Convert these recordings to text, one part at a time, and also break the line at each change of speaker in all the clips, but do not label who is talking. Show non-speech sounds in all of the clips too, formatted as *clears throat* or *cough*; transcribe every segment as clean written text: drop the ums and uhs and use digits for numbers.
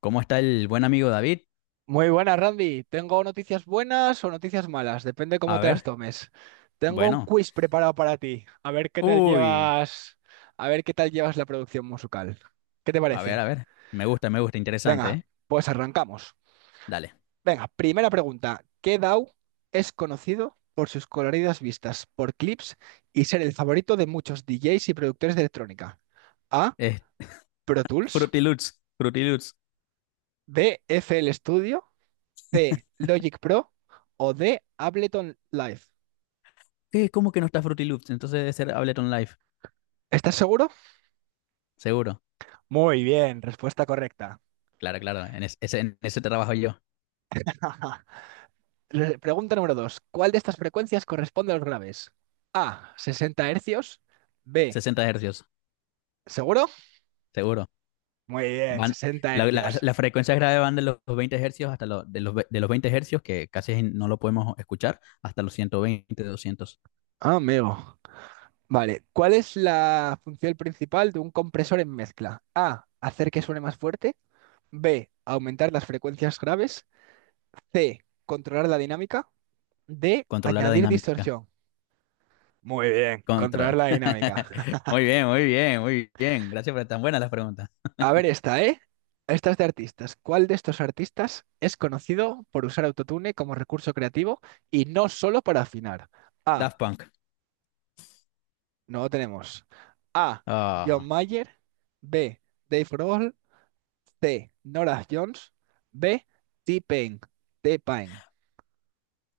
¿Cómo está el buen amigo David?
Muy buenas, Randy. Tengo noticias buenas o noticias malas, depende cómo
A
te las
ver,
tomes. Tengo un
bueno.
quiz preparado para ti.
Uy,
A ver qué tal llevas la producción musical. ¿Qué te
a ver,
parece?
a ver. Me gusta, interesante,
Venga,
¿eh?
pues arrancamos.
Dale.
Venga, primera pregunta. ¿Qué DAO es conocido por sus coloridas vistas, por clips y ser el favorito de muchos DJs y productores de electrónica? A.
Eh,
Pro Tools.
Fruity Loops, Fruity Loops.
B. FL Studio. C. Logic Pro. O D. Ableton Live.
¿Qué? ¿Cómo que no está Fruity Loops? Entonces debe ser Ableton Live,
¿Estás seguro?
seguro.
Muy bien, respuesta correcta.
Claro, claro, en ese trabajo yo.
*laughs* Pregunta número 2. ¿Cuál de estas frecuencias corresponde a los graves? A, 60 Hz. B,
60 hercios,
¿seguro?
seguro.
Muy bien,
Van,
60
la, la,
hercios.
las frecuencias graves van de los 20 hercios hasta los, de los, ve- de los 20 hercios, que casi no lo podemos escuchar, hasta los 120, 200.
Ah, amigo. Vale, ¿cuál es la función principal de un compresor en mezcla? A, hacer que suene más fuerte. B, aumentar las frecuencias graves. C, controlar la dinámica. D,
Controlar la
añadir
dinámica.
distorsión. Muy bien, controlar
Contra.
la
*laughs*
dinámica.
Muy bien, muy bien, muy bien. Gracias por tan buenas las preguntas.
A ver esta, ¿eh? Esta es de artistas. ¿Cuál de estos artistas es conocido por usar autotune como recurso creativo y no solo para afinar? A.
Daft Punk.
No lo tenemos. A.
Ah.
John Mayer. B. Dave Grohl. C. Norah Jones. B. T-Pain. T-Pain.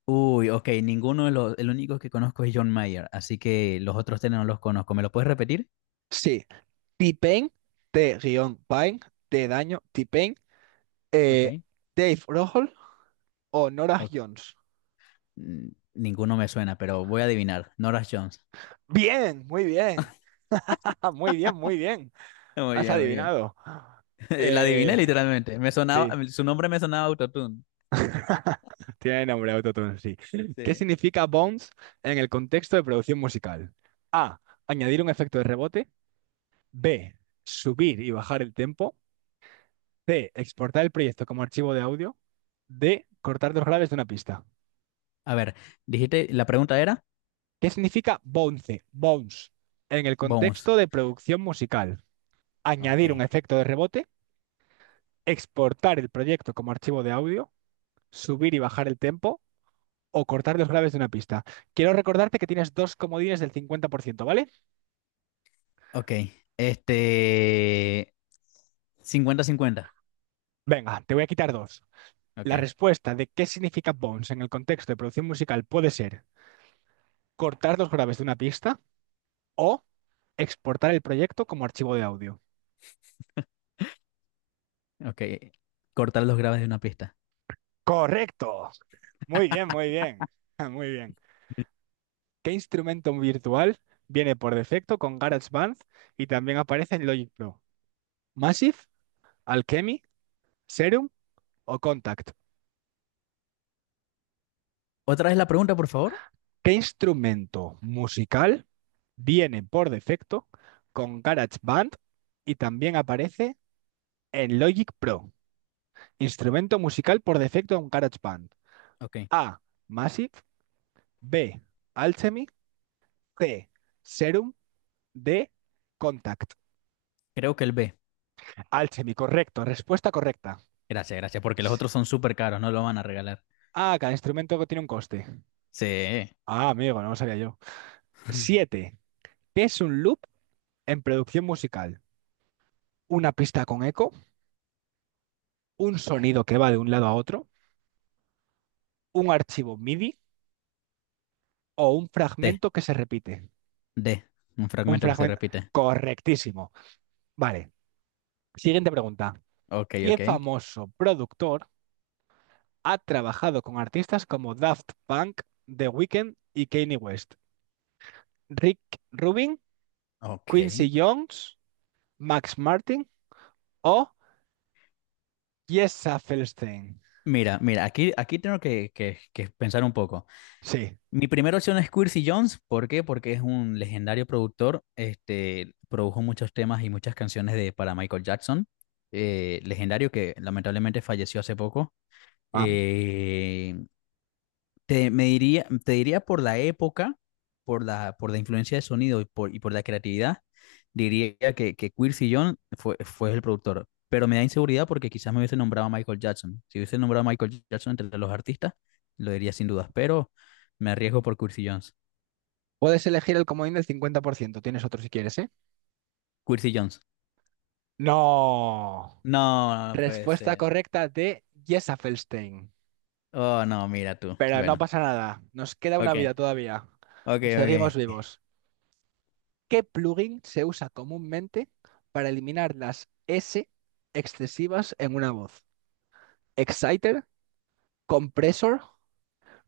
Uy, ok, el único que conozco es John Mayer, así que los otros tres no los conozco. ¿Me lo puedes repetir?
Sí. T-Pain. T-Pain. T daño. T-Pain.
Ok.
eh, Dave Grohl o Norah
Ok,
Jones.
mm, Ninguno me suena, pero voy a adivinar. Norah Jones.
Bien, muy bien. *laughs* Muy bien, muy bien.
*laughs* Muy
Has
bien, muy bien.
adivinado.
*laughs* La adiviné
Eh,
literalmente. Me sonaba,
sí,
su nombre me sonaba autotune.
*laughs* tiene nombre autotune, sí. ¿Qué
Sí.
significa bounce en el contexto de producción musical? A. Añadir un efecto de rebote. B. Subir y bajar el tempo. C. Exportar el proyecto como archivo de audio. D. Cortar dos graves de una pista.
A ver, dijiste, la pregunta era
¿Qué significa bounce? Bounce. En el
Bones.
contexto de producción musical.
Ok.
Añadir un efecto de rebote. Exportar el proyecto como archivo de audio. Subir y bajar el tempo. O cortar los graves de una pista. Quiero recordarte que tienes dos comodines del 50%, ¿vale?
Ok. Este cincuenta cincuenta.
Venga, te voy a quitar dos. La
Ok.
respuesta de qué significa bounce en el contexto de producción musical puede ser cortar los graves de una pista o exportar el proyecto como archivo de audio.
Ok. Cortar los graves de una pista.
Correcto. Muy bien, muy bien. *laughs* Muy bien. ¿Qué instrumento virtual viene por defecto con GarageBand y también aparece en Logic Pro? ¿Massive, Alchemy, Serum o Contact?
Otra vez la pregunta, por favor.
¿Qué instrumento musical viene por defecto con GarageBand y también aparece en Logic Pro? Instrumento musical por defecto en GarageBand.
Ok.
A. Massive. B. Alchemy. C. Serum. D. Contact.
Creo que el B.
Alchemy, correcto. Respuesta correcta.
Gracias, gracias, porque los otros son súper caros, no lo van a regalar.
Ah, cada instrumento que tiene un coste.
Sí.
Ah, amigo, no lo sabía yo. 7. ¿Qué es un loop en producción musical? Una pista con eco, un sonido que va de un lado a otro, un archivo MIDI, o un
T.
fragmento que se repite.
D. Un
Un
fragmento que se
fragmento.
repite.
Correctísimo. Vale. Siguiente pregunta.
Ok,
¿Qué
ok.
famoso productor ha trabajado con artistas como Daft Punk, The Weeknd y Kanye West? Rick Rubin,
Ok.
Quincy Jones, Max Martin o Jessa Felstein.
Mira, mira, aquí, aquí tengo que pensar un poco.
Sí.
Mi primera opción es Quincy Jones. ¿Por qué? Porque es un legendario productor. Produjo muchos temas y muchas canciones para Michael Jackson. Legendario que lamentablemente falleció hace poco.
Ah.
Eh, te diría por la época, por la influencia de sonido y por la creatividad, diría que Quincy Jones fue el productor. Pero me da inseguridad porque quizás me hubiese nombrado a Michael Jackson. Si hubiese nombrado a Michael Jackson entre los artistas, lo diría sin dudas. Pero me arriesgo por Quincy Jones.
Puedes elegir el comodín del 50%. Tienes otro si quieres, ¿eh?
Quincy Jones.
No.
No, no puede
Respuesta
ser.
correcta de Jessa Felstein.
Oh, no, mira tú.
Pero no
Bueno,
pasa nada, nos queda una
ok,
vida todavía.
ok,
Seguimos
ok.
vivos. ¿Qué plugin se usa comúnmente para eliminar las S excesivas en una voz? ¿Exciter, compressor,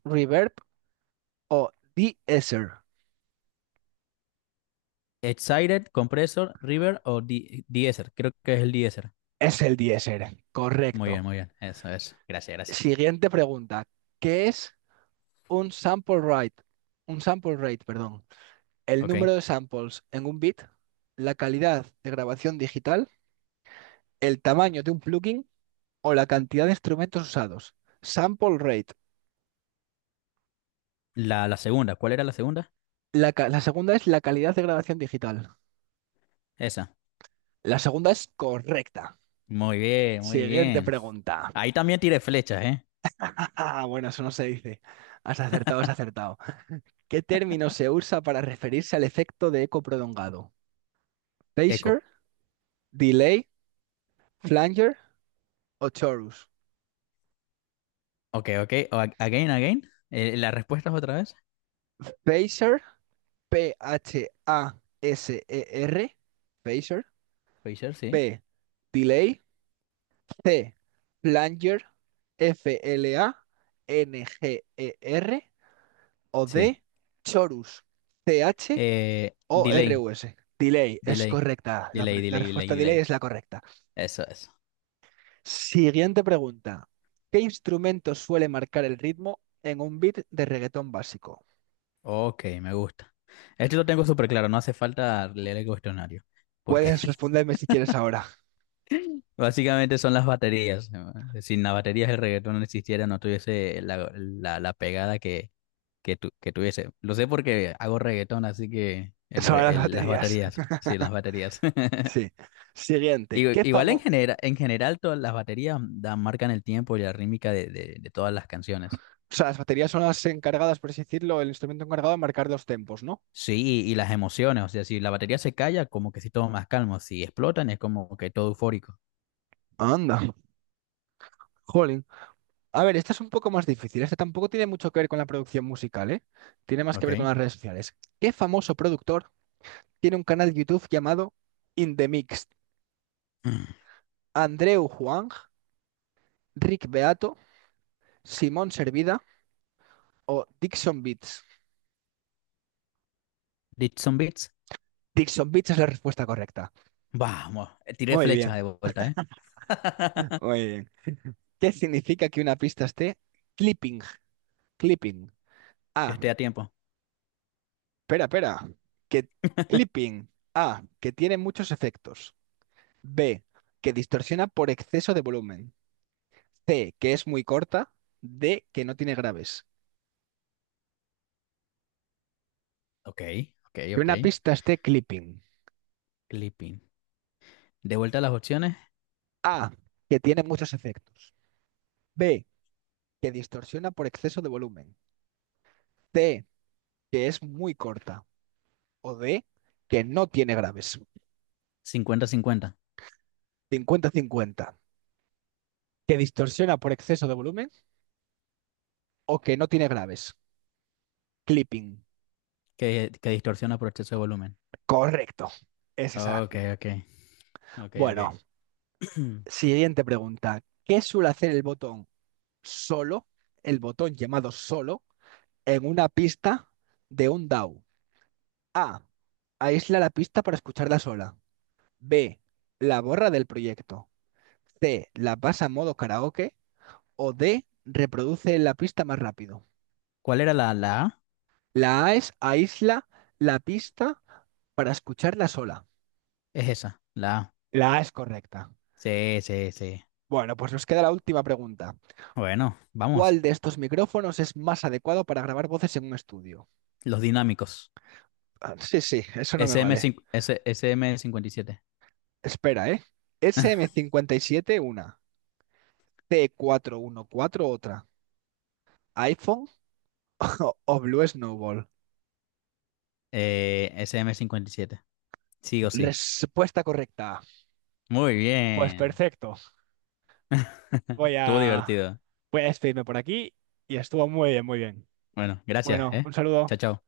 reverb o de-esser?
Excited, Compressor, River o Deezer. Creo que es el Deezer.
Es el de-esser,
Muy bien,
correcto.
muy bien. Eso, eso. Gracias, gracias.
Siguiente pregunta. ¿Qué es un sample rate? Un sample rate, perdón. El
Ok.
número de samples en un bit, la calidad de grabación digital, el tamaño de un plugin o la cantidad de instrumentos usados. Sample rate.
La segunda, ¿cuál era la segunda?
La segunda es la calidad de grabación digital.
Esa.
La segunda es correcta.
Muy bien, muy
Siguiente
bien.
pregunta.
Ahí
*laughs*
también tiré flechas, ¿eh?
Bueno, eso no se dice. Has acertado, has acertado. ¿Qué término se usa para referirse al efecto de eco prolongado?
Eco.
Pacer, delay, flanger o chorus.
Ok, ok. Again, again. ¿Las respuestas otra vez?
Pacer, P-H-A-S-E-R, pacer,
Phaser, sí.
P, delay, T. Flanger, F-L-A-N-G-E-R o
Sí.
D. Chorus,
Delay,
C-H-O-R-U-S. Delay es
delay.
correcta. La,
Delay,
pre- la
delay,
respuesta
delay,
delay es
delay.
la correcta.
Eso, eso.
Siguiente pregunta. ¿Qué instrumento suele marcar el ritmo en un beat de reggaetón básico?
Ok, me gusta. Esto lo tengo súper claro, no hace falta leer el cuestionario. Porque
Puedes responderme si quieres ahora.
Básicamente son las baterías, ¿no? Sin las baterías el reggaetón no existiera, no tuviese la pegada que tuviese. Lo sé porque hago reggaetón, así que
*laughs*
el,
Son las
re- el- las
baterías.
baterías, sí, las
*laughs*
baterías.
Sí.
*laughs*
Siguiente. ¿Qué
Igual
famoso?
en general todas las baterías marcan el tiempo y la rítmica de todas las canciones.
O sea, las baterías son las encargadas, por así decirlo, el instrumento encargado de marcar los tempos, ¿no?
Sí, y las emociones, o sea, si la batería se calla, como que si todo más calmo, si explotan es como que todo eufórico.
Anda. Jolín. A ver, esta es un poco más difícil. Esta tampoco tiene mucho que ver con la producción musical, ¿eh? Tiene más que
Ok.
ver con
*clears throat*
las redes sociales. ¿Qué famoso productor tiene un canal de YouTube llamado In The Mix?
Mm.
¿Andreu Huang, Rick Beato, Simón Servida o Dixon Beats?
Did some beats?
Dixon Beats es la respuesta correcta.
Vamos, tiré
Muy
flecha
bien,
de vuelta, ¿eh? *laughs*
muy bien. ¿Qué significa que una pista esté clipping? Clipping.
Que
Ah,
esté a tiempo.
espera, espera. Que clipping. Ah, que tiene muchos efectos. B, que distorsiona por exceso de volumen. C, que es muy corta. D, que no tiene graves.
Ok, ok,
Que
ok.
una pista esté clipping.
Clipping. De vuelta a las opciones.
A, que tiene muchos efectos. B, que distorsiona por exceso de volumen. C, que es muy corta. O D, que no tiene graves.
Cincuenta cincuenta.
50-50. Que distorsiona por exceso de volumen o que no tiene graves. Clipping.
Que distorsiona por exceso de volumen.
Correcto. Es esa.
Ok, ok, ok, ok.
Bueno,
*clears throat*
siguiente pregunta. ¿Qué suele hacer el botón solo, el botón llamado solo, en una pista de un DAW? A. W. A. Aísla la pista para escucharla sola. B. La borra del proyecto. C. La pasa a modo karaoke. O D. Reproduce la pista más rápido.
¿Cuál era la A?
La A es aísla la pista para escucharla sola.
Es esa, la A.
La A es correcta.
Sí, sí, sí.
Bueno, pues nos queda la última pregunta.
Bueno, vamos.
¿Cuál de estos micrófonos es más adecuado para grabar voces en un estudio?
Los dinámicos.
Ah, sí, sí, eso no me
s m
vale.
5 S- SM57.
Espera, SM57 una, T414 otra, iPhone *laughs* o Blue Snowball.
SM57. Sí o sí.
Respuesta correcta.
Muy
Pues
bien.
perfecto.
*laughs*
Voy
Estuvo
a,
divertido.
voy a despedirme por aquí y estuvo muy bien, muy bien.
Bueno, gracias,
Bueno,
¿eh?
un saludo.
Chao, chao.